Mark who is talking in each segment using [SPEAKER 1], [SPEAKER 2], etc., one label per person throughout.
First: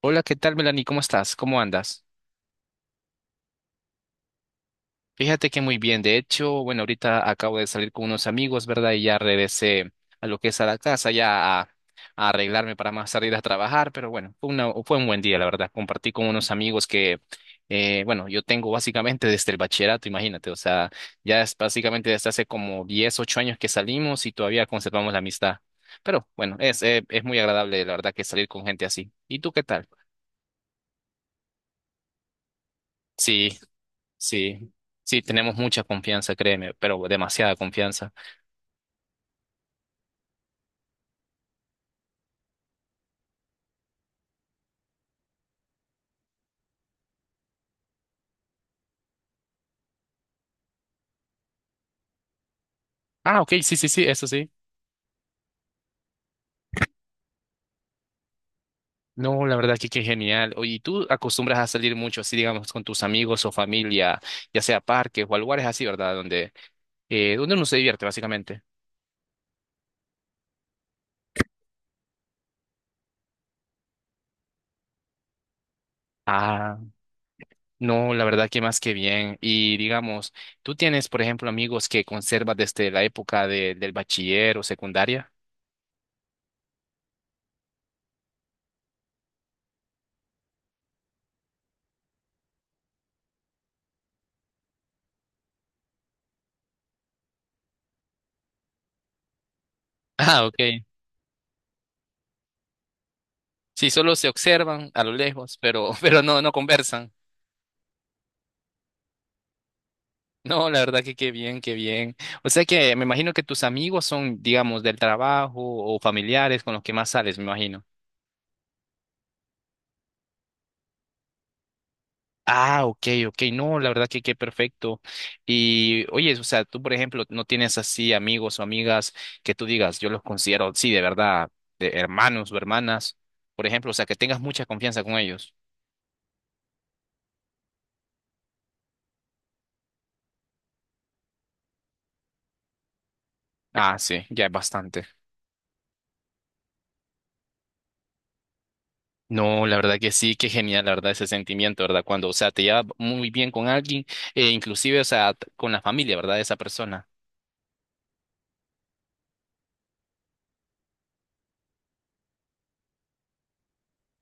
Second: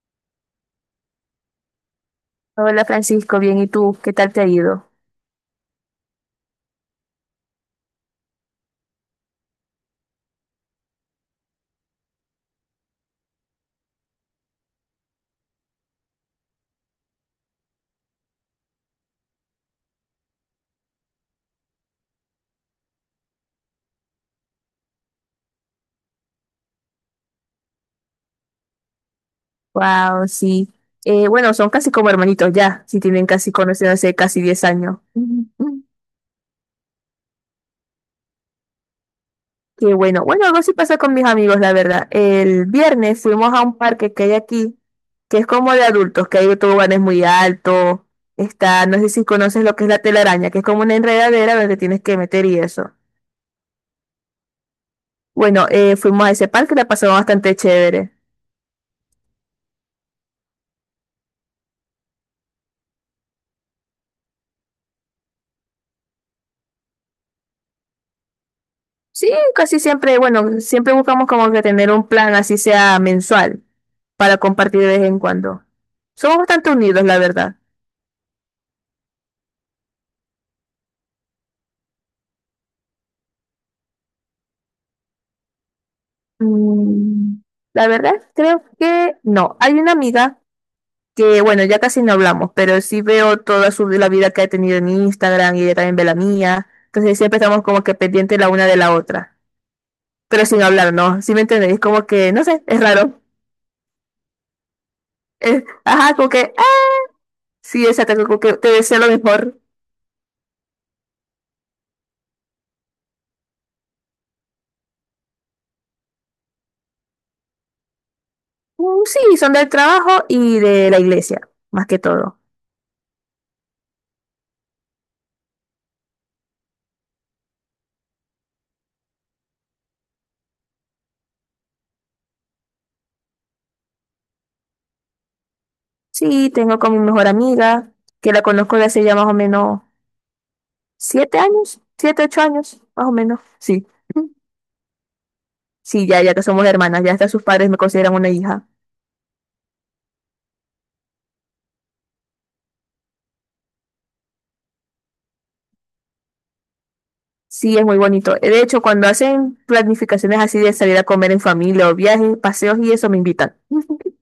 [SPEAKER 1] Hola, ¿qué tal, Melanie? ¿Cómo estás? ¿Cómo andas?
[SPEAKER 2] Hola Francisco, bien, ¿y tú? ¿Qué tal te ha ido?
[SPEAKER 1] Fíjate que muy bien. De hecho, bueno, ahorita acabo de salir con unos amigos, ¿verdad? Y ya regresé a lo que es a la casa, ya a arreglarme para más salir a trabajar. Pero bueno, fue un buen día, la verdad. Compartí con unos amigos que, bueno, yo tengo básicamente desde el bachillerato, imagínate. O sea, ya es básicamente desde hace como 10, 8 años que salimos y todavía conservamos la amistad. Pero bueno, es muy agradable, la verdad, que salir con gente así. ¿Y tú qué tal?
[SPEAKER 2] Wow, sí. Bueno, son casi como hermanitos ya, si tienen casi
[SPEAKER 1] Sí.
[SPEAKER 2] conociéndose casi 10
[SPEAKER 1] Sí,
[SPEAKER 2] años.
[SPEAKER 1] sí,
[SPEAKER 2] Ujú.
[SPEAKER 1] tenemos mucha
[SPEAKER 2] Ujú.
[SPEAKER 1] confianza, créeme, pero demasiada confianza.
[SPEAKER 2] Qué bueno. Bueno, algo sí pasa con mis amigos, la verdad. El viernes fuimos a un parque que hay aquí, que es como de adultos, que hay toboganes muy altos. No sé si conoces lo que es la telaraña, que es como una enredadera donde te tienes que meter y eso.
[SPEAKER 1] Ah, ok, sí, sí, sí, eso sí.
[SPEAKER 2] Bueno, fuimos a ese parque, la pasamos bastante chévere.
[SPEAKER 1] No, la verdad que qué genial. Oye, ¿y tú acostumbras a salir mucho así, digamos, con tus amigos o familia, ya sea a parques o a lugares así, ¿verdad? Donde uno se divierte, básicamente.
[SPEAKER 2] Sí, casi siempre, bueno, siempre buscamos como que tener un plan así sea mensual para compartir de vez en cuando. Somos bastante
[SPEAKER 1] Ah,
[SPEAKER 2] unidos, la verdad.
[SPEAKER 1] no, la verdad que más que bien. Y digamos, ¿tú tienes, por ejemplo, amigos que conservas desde la época del bachiller o secundaria?
[SPEAKER 2] Mm, La verdad, creo que no. Hay una amiga que, bueno, ya casi no hablamos, pero sí veo toda la vida que ha tenido en Instagram y ella también ve la mía. Entonces siempre estamos como que pendientes la una de la otra,
[SPEAKER 1] Ah,
[SPEAKER 2] pero
[SPEAKER 1] ok.
[SPEAKER 2] sin hablar, ¿no? ¿Sí me entendéis? Como que, no sé, es raro.
[SPEAKER 1] Sí, solo se observan a lo lejos, pero,
[SPEAKER 2] Ajá,
[SPEAKER 1] pero
[SPEAKER 2] como
[SPEAKER 1] no
[SPEAKER 2] que,
[SPEAKER 1] conversan.
[SPEAKER 2] sí, exacto, como que te deseo lo mejor.
[SPEAKER 1] No, la verdad que qué bien, qué bien. O sea que me imagino que tus amigos son, digamos, del trabajo o familiares con los que más sales, me imagino.
[SPEAKER 2] Sí, son del trabajo y de la iglesia, más que todo.
[SPEAKER 1] Ah, ok, ok, no, la verdad que qué perfecto. Y oye, o sea, tú, por ejemplo, no tienes así amigos o amigas que tú digas, yo los considero, sí, de verdad, de hermanos o hermanas, por ejemplo, o sea, que tengas mucha confianza con ellos.
[SPEAKER 2] Sí, tengo con mi mejor amiga, que la conozco de hace ya más o menos 7 años, 7, 8 años, más o menos. Sí,
[SPEAKER 1] Ah, sí, ya es bastante.
[SPEAKER 2] sí, ya, ya que somos hermanas, ya hasta sus padres me consideran una hija.
[SPEAKER 1] No, la verdad que sí, qué genial, la verdad, ese sentimiento, ¿verdad? Cuando, o sea, te llevas muy bien con alguien, inclusive, o sea, con la familia, ¿verdad? De esa persona.
[SPEAKER 2] Sí, es muy bonito. De hecho, cuando hacen planificaciones así de salir a comer en familia o viajes, paseos y eso, me invitan.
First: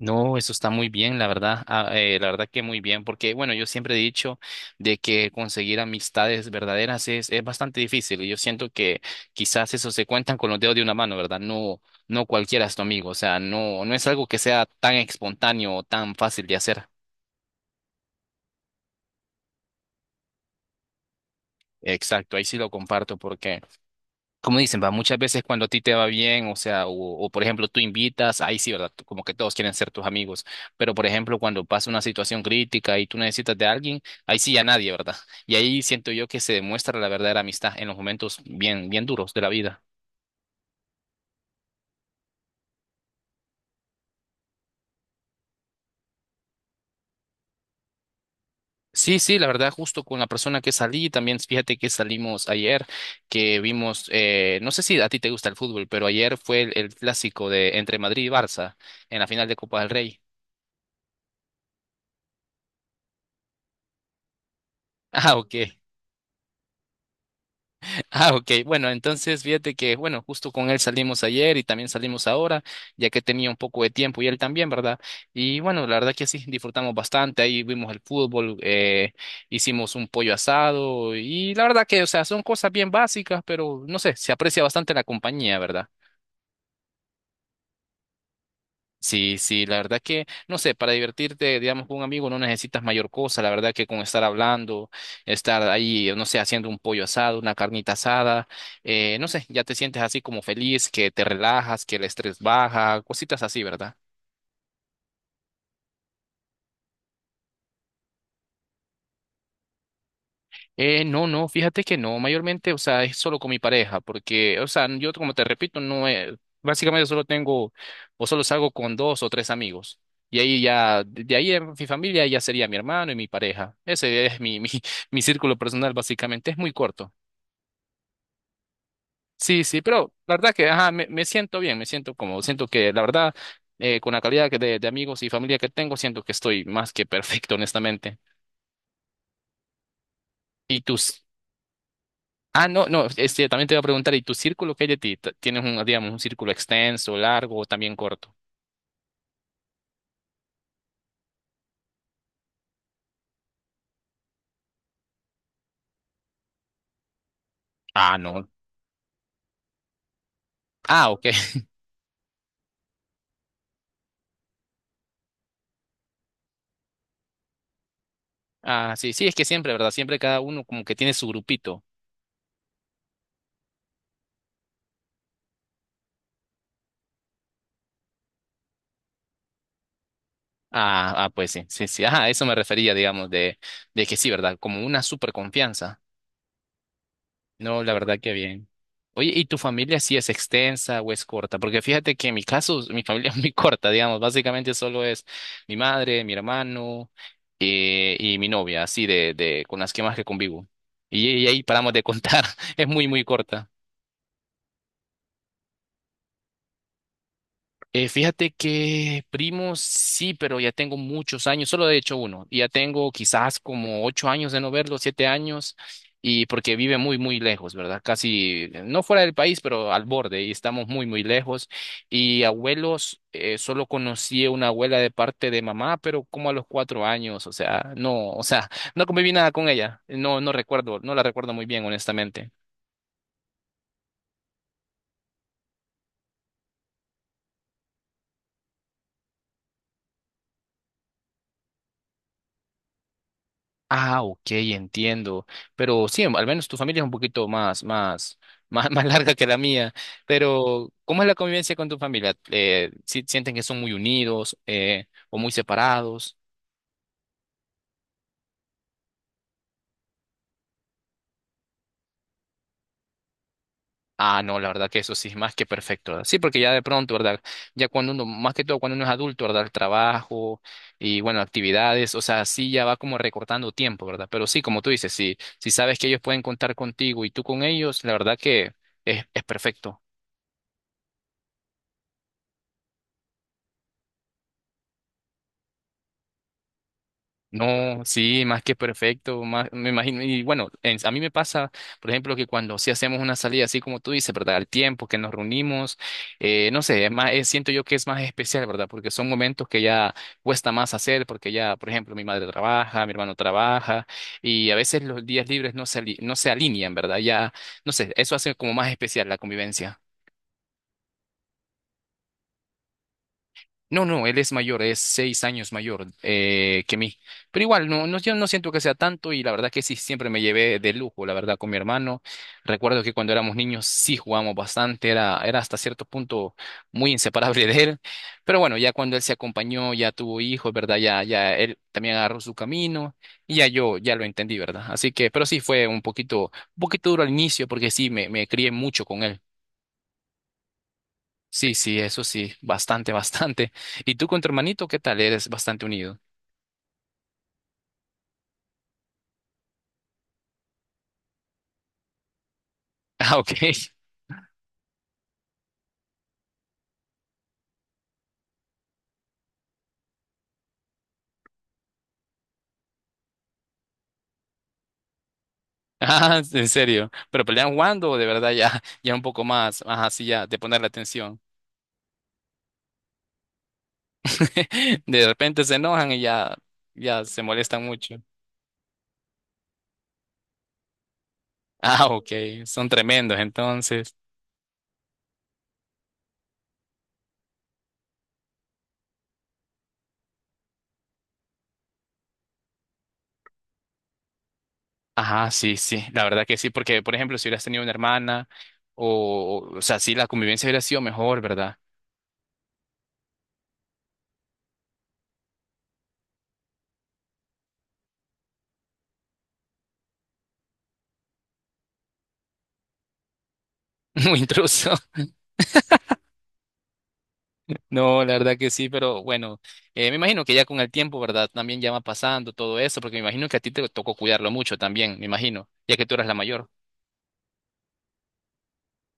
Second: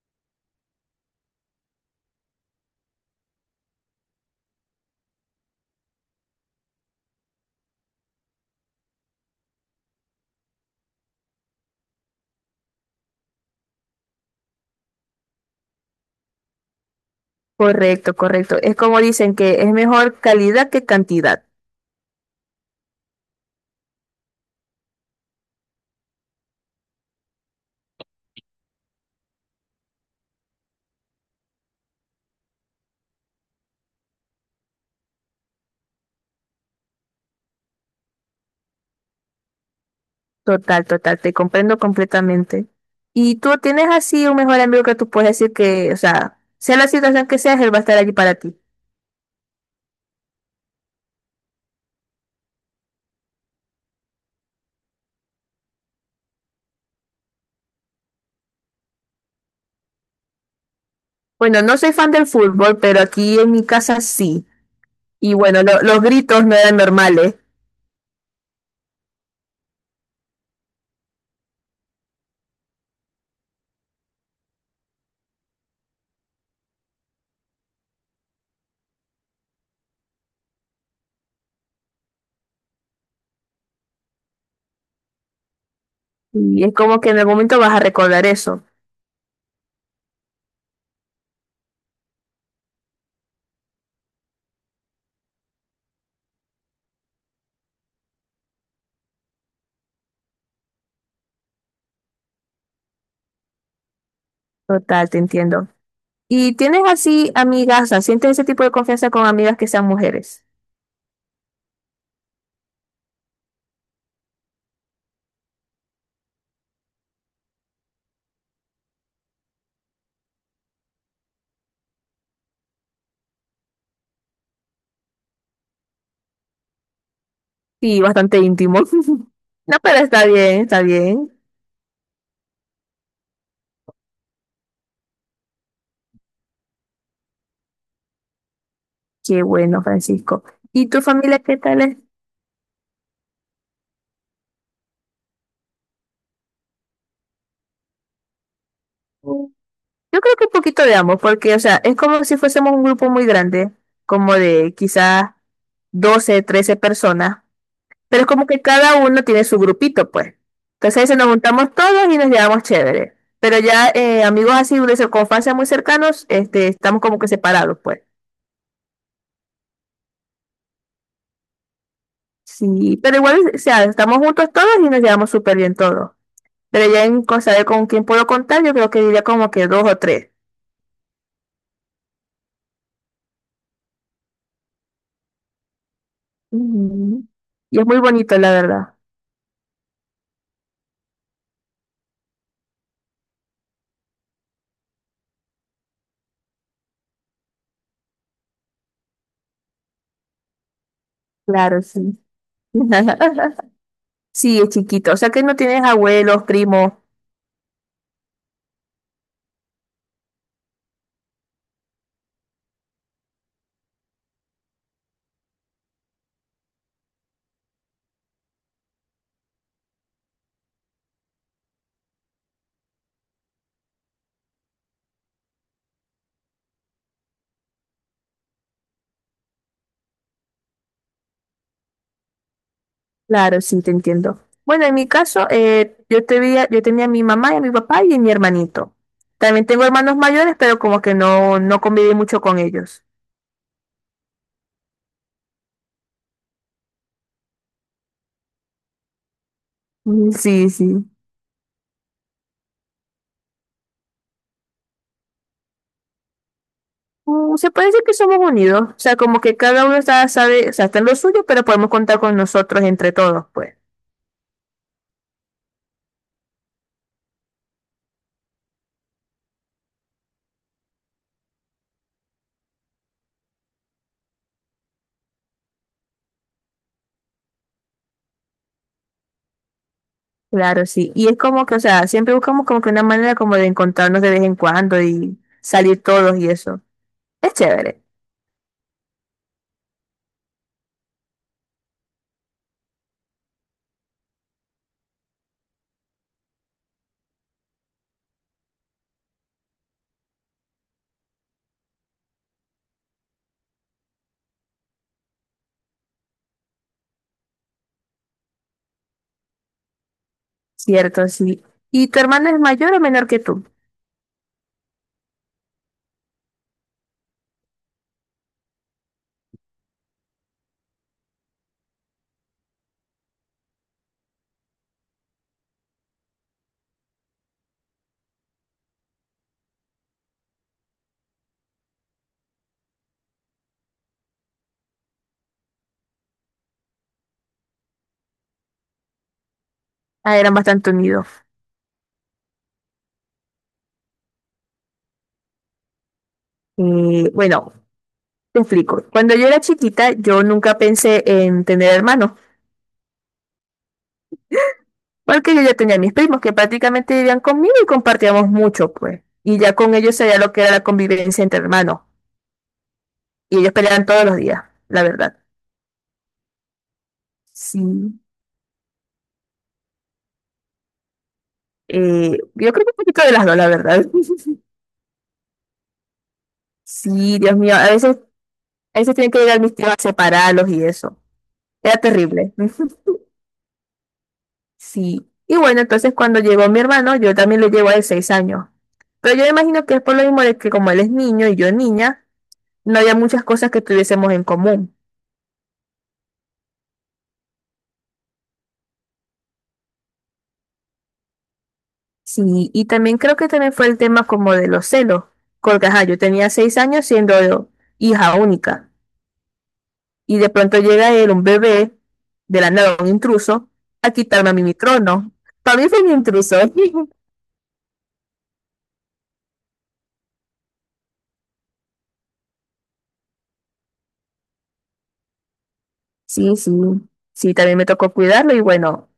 [SPEAKER 1] No, eso está muy bien, la verdad, la verdad que muy bien, porque, bueno, yo siempre he dicho de que conseguir amistades verdaderas es bastante difícil, y yo siento que quizás eso se cuentan con los dedos de una mano, ¿verdad? No, no cualquiera es tu amigo, o sea, no, no es algo que sea tan espontáneo o tan fácil de hacer.
[SPEAKER 2] Correcto, correcto. Es como dicen que es mejor calidad que cantidad.
[SPEAKER 1] Exacto, ahí sí lo comparto porque como dicen, va, muchas veces cuando a ti te va bien, o sea, por ejemplo tú invitas, ahí sí, ¿verdad? Como que todos quieren ser tus amigos, pero por ejemplo cuando pasa una situación crítica y tú necesitas de alguien, ahí sí ya nadie, ¿verdad? Y ahí siento yo que se demuestra la verdadera amistad en los momentos bien, bien duros de la vida.
[SPEAKER 2] Total, total, te comprendo completamente. Y tú tienes así un mejor amigo que tú puedes decir que, o sea, sea la situación que sea, él va a estar allí para ti.
[SPEAKER 1] Sí, sí, la verdad, justo con la persona que salí, también fíjate que salimos ayer, que vimos, no sé si a ti te gusta el fútbol, pero ayer fue el clásico de entre Madrid y Barça en la final de Copa del Rey.
[SPEAKER 2] Bueno, no soy fan del fútbol, pero aquí en mi casa sí. Y
[SPEAKER 1] Ah, ok.
[SPEAKER 2] bueno, los gritos no eran normales.
[SPEAKER 1] Ah, ok. Bueno, entonces fíjate que, bueno, justo con él salimos ayer y también salimos ahora, ya que tenía un poco de tiempo y él también, ¿verdad? Y bueno, la verdad que sí, disfrutamos bastante. Ahí vimos el fútbol, hicimos un pollo asado y la verdad que, o sea, son cosas bien básicas, pero no sé, se aprecia bastante la compañía, ¿verdad?
[SPEAKER 2] Y es como que en el momento vas a recordar eso.
[SPEAKER 1] Sí, sí, la verdad que, no sé, para divertirte, digamos, con un amigo no necesitas mayor cosa, la verdad que con estar hablando, estar ahí, no sé, haciendo un pollo asado, una carnita asada, no sé, ya te sientes así como feliz, que te relajas, que el estrés baja, cositas así, ¿verdad?
[SPEAKER 2] Total, te entiendo. ¿Y tienes así amigas, o sea, sientes ese tipo de confianza con amigas que sean mujeres?
[SPEAKER 1] No, no, fíjate que no, mayormente, o sea, es solo con mi pareja, porque, o sea, yo como te repito, no es, básicamente solo tengo, o solo salgo con dos o tres amigos. Y ahí ya, de ahí en mi familia ya sería mi hermano y mi pareja. Ese es mi, mi círculo personal, básicamente, es muy corto.
[SPEAKER 2] Sí, bastante íntimo.
[SPEAKER 1] Sí,
[SPEAKER 2] No,
[SPEAKER 1] sí,
[SPEAKER 2] pero
[SPEAKER 1] pero
[SPEAKER 2] está
[SPEAKER 1] la verdad
[SPEAKER 2] bien,
[SPEAKER 1] que,
[SPEAKER 2] está
[SPEAKER 1] ajá, me
[SPEAKER 2] bien.
[SPEAKER 1] siento bien, me siento como, siento que la verdad, con la calidad de amigos y familia que tengo, siento que estoy más que perfecto, honestamente.
[SPEAKER 2] Qué bueno, Francisco.
[SPEAKER 1] ¿Y
[SPEAKER 2] ¿Y
[SPEAKER 1] tú?
[SPEAKER 2] tu familia qué tal es?
[SPEAKER 1] Ah, no, no, este, también te voy a preguntar, ¿y tu círculo que hay de ti? ¿Tienes un, digamos, un círculo extenso, largo o también corto?
[SPEAKER 2] Yo creo que un poquito de ambos, porque, o sea, es como si fuésemos un grupo muy grande, como de quizás 12, 13 personas,
[SPEAKER 1] Ah,
[SPEAKER 2] pero es como
[SPEAKER 1] no.
[SPEAKER 2] que cada uno tiene su grupito, pues. Entonces ahí
[SPEAKER 1] Ah,
[SPEAKER 2] se
[SPEAKER 1] ok.
[SPEAKER 2] nos juntamos todos y nos llevamos chévere. Pero ya amigos así de circunstancias muy cercanos, este, estamos como que separados, pues.
[SPEAKER 1] Ah, sí, sí, es que siempre, ¿verdad? Siempre cada uno como que tiene su grupito.
[SPEAKER 2] Sí, pero igual, o sea, estamos juntos todos y nos llevamos súper bien todos. Pero ya en cosa de con quién puedo contar, yo creo que diría como que dos o tres.
[SPEAKER 1] Ah, ah, pues sí, sí, sí. Ajá, a eso me refería, digamos, de que sí, ¿verdad? Como una super confianza.
[SPEAKER 2] Ujú. Y
[SPEAKER 1] No,
[SPEAKER 2] es
[SPEAKER 1] la
[SPEAKER 2] muy
[SPEAKER 1] verdad que
[SPEAKER 2] bonito, la
[SPEAKER 1] bien.
[SPEAKER 2] verdad.
[SPEAKER 1] Oye, ¿y tu familia sí es extensa o es corta? Porque fíjate que en mi caso, mi familia es muy corta, digamos. Básicamente solo es mi madre, mi hermano, y mi novia, así de con las que más que convivo. Y ahí
[SPEAKER 2] Claro,
[SPEAKER 1] paramos de
[SPEAKER 2] sí.
[SPEAKER 1] contar. Es muy, muy corta.
[SPEAKER 2] Sí, es chiquito. O sea que no tienes abuelos, primos.
[SPEAKER 1] Fíjate que primos sí, pero ya tengo muchos años, solo he hecho uno, y ya tengo quizás como 8 años de no verlo, 7 años, y porque vive muy, muy lejos, ¿verdad? Casi, no fuera del país, pero al borde, y estamos muy, muy lejos. Y abuelos, solo conocí a una abuela de parte de mamá, pero como a los 4 años, o sea, no conviví nada con ella, no, no recuerdo, no la recuerdo muy bien, honestamente.
[SPEAKER 2] Claro, sí, te entiendo. Bueno, en mi caso, yo tenía a mi mamá y a mi papá y a mi hermanito. También tengo hermanos mayores, pero como que no, no conviví mucho con ellos.
[SPEAKER 1] Ah, ok, entiendo. Pero sí, al menos tu familia es un poquito más, más, más, más larga que la mía.
[SPEAKER 2] Sí,
[SPEAKER 1] Pero,
[SPEAKER 2] sí.
[SPEAKER 1] ¿cómo es la convivencia con tu familia? ¿Sienten que son muy unidos, o muy separados?
[SPEAKER 2] Se puede decir que somos unidos. O sea, como que cada uno está, sabe, o sea, está en lo suyo, pero podemos contar con nosotros entre todos, pues.
[SPEAKER 1] Ah, no, la verdad que eso sí es más que perfecto, ¿verdad? Sí, porque ya de pronto, ¿verdad? Ya cuando uno, más que todo cuando uno es adulto, ¿verdad? El trabajo y, bueno, actividades, o sea, sí ya va como recortando tiempo, ¿verdad? Pero sí, como tú dices, sí, si sabes que ellos pueden contar contigo y tú con ellos, la verdad que es perfecto.
[SPEAKER 2] Claro, sí. Y es como que, o sea, siempre buscamos como que una manera como de encontrarnos de vez en cuando y salir todos y eso. Es chévere.
[SPEAKER 1] No, sí, más que perfecto, más, me imagino, y bueno, a mí me pasa, por ejemplo, que cuando sí hacemos una salida, así como tú dices, ¿verdad? Al tiempo que nos reunimos, no sé, es más, siento yo que es más especial, ¿verdad? Porque son momentos que ya cuesta más hacer, porque ya, por ejemplo, mi madre trabaja, mi hermano trabaja, y a veces los días libres no se alinean, ¿verdad? Ya, no sé, eso hace como más especial la convivencia.
[SPEAKER 2] Cierto, sí. ¿Y tu hermana es mayor o menor que tú?
[SPEAKER 1] No, no, él es mayor, es 6 años mayor, que mí. Pero igual, no, no, yo no siento que sea tanto y la verdad que sí, siempre me llevé de lujo, la verdad, con mi hermano. Recuerdo que cuando éramos niños sí jugamos bastante, era hasta cierto punto muy inseparable de él. Pero bueno, ya cuando él se acompañó, ya tuvo hijos, ¿verdad? Ya él también agarró su camino y ya yo ya lo entendí, ¿verdad? Así que, pero sí fue un poquito duro al inicio porque sí, me crié mucho con él.
[SPEAKER 2] Ah, eran bastante unidos.
[SPEAKER 1] Sí, sí, eso sí, bastante, bastante. ¿Y tú con tu hermanito qué tal? Eres bastante unido.
[SPEAKER 2] Bueno, te explico. Cuando yo era chiquita, yo nunca pensé en tener hermanos,
[SPEAKER 1] Ah, ok.
[SPEAKER 2] porque yo ya tenía mis primos que prácticamente vivían conmigo y compartíamos mucho, pues. Y ya con ellos sabía lo que era la convivencia entre hermanos. Y ellos peleaban todos los días, la verdad.
[SPEAKER 1] Ah, en serio. ¿Pero pelean jugando o
[SPEAKER 2] Sí.
[SPEAKER 1] de verdad ya, un poco más, ajá, sí, ya, de poner la atención?
[SPEAKER 2] Yo creo que un poquito de las dos, la verdad.
[SPEAKER 1] De repente se enojan y ya
[SPEAKER 2] Sí,
[SPEAKER 1] se
[SPEAKER 2] Dios mío.
[SPEAKER 1] molestan mucho.
[SPEAKER 2] A veces tienen que llegar mis tíos a separarlos y eso. Era
[SPEAKER 1] Ah, ok.
[SPEAKER 2] terrible.
[SPEAKER 1] Son tremendos, entonces.
[SPEAKER 2] Sí. Y bueno, entonces cuando llegó mi hermano, yo también le llevo de 6 años. Pero yo me imagino que es por lo mismo de que como él es niño y yo niña, no había muchas cosas que tuviésemos en común.
[SPEAKER 1] Ajá, sí, sí, la verdad que sí, porque, por ejemplo, si hubieras tenido una hermana, o sea, sí, la convivencia hubiera sido mejor, ¿verdad?
[SPEAKER 2] Sí, y también creo que también fue el tema como de los celos, porque ajá, yo tenía 6 años siendo hija única, y de pronto llega él, un bebé, de la nada, un intruso, a
[SPEAKER 1] Muy
[SPEAKER 2] quitarme a mí mi
[SPEAKER 1] intruso.
[SPEAKER 2] trono. Para mí fue un intruso.
[SPEAKER 1] No, la verdad que sí, pero bueno, me imagino que ya con el tiempo, ¿verdad? También ya va pasando todo eso, porque me imagino que a ti te tocó cuidarlo mucho también, me imagino, ya que tú eras la
[SPEAKER 2] Sí,
[SPEAKER 1] mayor.
[SPEAKER 2] sí, sí, también me tocó cuidarlo y bueno,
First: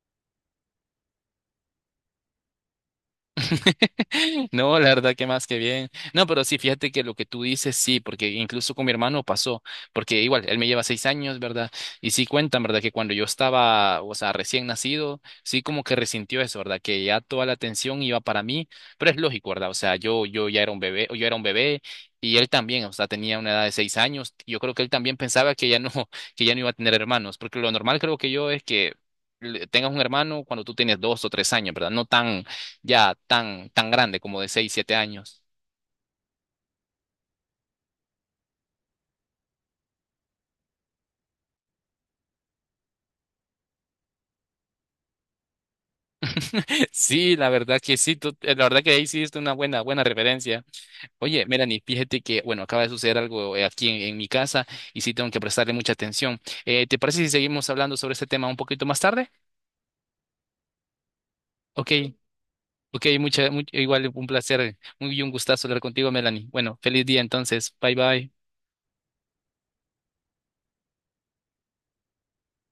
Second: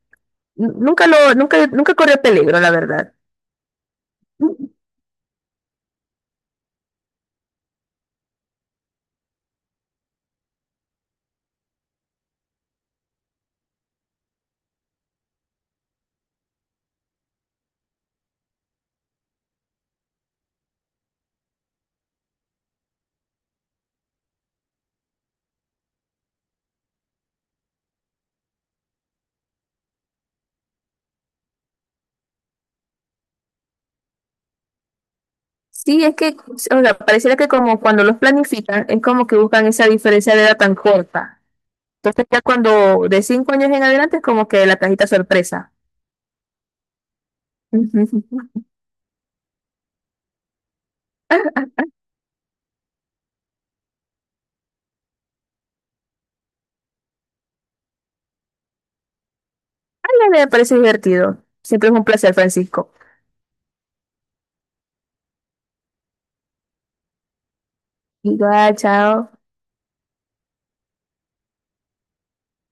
[SPEAKER 2] n- nunca lo, nunca, nunca corrió peligro, la verdad.
[SPEAKER 1] No, la verdad que más que bien. No, pero sí, fíjate que lo que tú dices, sí, porque incluso con mi hermano pasó, porque igual, él me lleva 6 años, ¿verdad? Y sí cuentan, ¿verdad? Que cuando yo estaba, o sea, recién nacido, sí como que resintió eso, ¿verdad? Que ya toda la atención iba para mí, pero es lógico, ¿verdad? O sea, yo ya era un bebé, yo era un bebé. Y él también, o sea, tenía una edad de 6 años. Yo creo que él también pensaba que ya no, que ya no iba a tener hermanos, porque lo normal creo que yo es que tengas un hermano cuando tú tienes 2 o 3 años, ¿verdad? No tan, ya tan, tan grande como de 6 o 7 años.
[SPEAKER 2] Sí, es que, o sea, pareciera que como cuando los planifican, es como que buscan esa diferencia de edad tan corta. Entonces ya cuando de 5 años en adelante es como que la cajita sorpresa.
[SPEAKER 1] Sí, la verdad que sí,
[SPEAKER 2] Ujú.
[SPEAKER 1] la verdad que ahí sí es una buena, buena referencia. Oye, Melanie, fíjate que, bueno, acaba de suceder algo, aquí en mi casa y sí tengo que prestarle mucha atención. ¿Te parece si seguimos hablando sobre este tema un poquito más tarde?
[SPEAKER 2] Ay, me parece divertido. Siempre
[SPEAKER 1] Ok,
[SPEAKER 2] es un placer, Francisco.
[SPEAKER 1] ok, igual un placer, muy un gustazo hablar contigo, Melanie. Bueno, feliz día entonces, bye bye.
[SPEAKER 2] Igual, chao.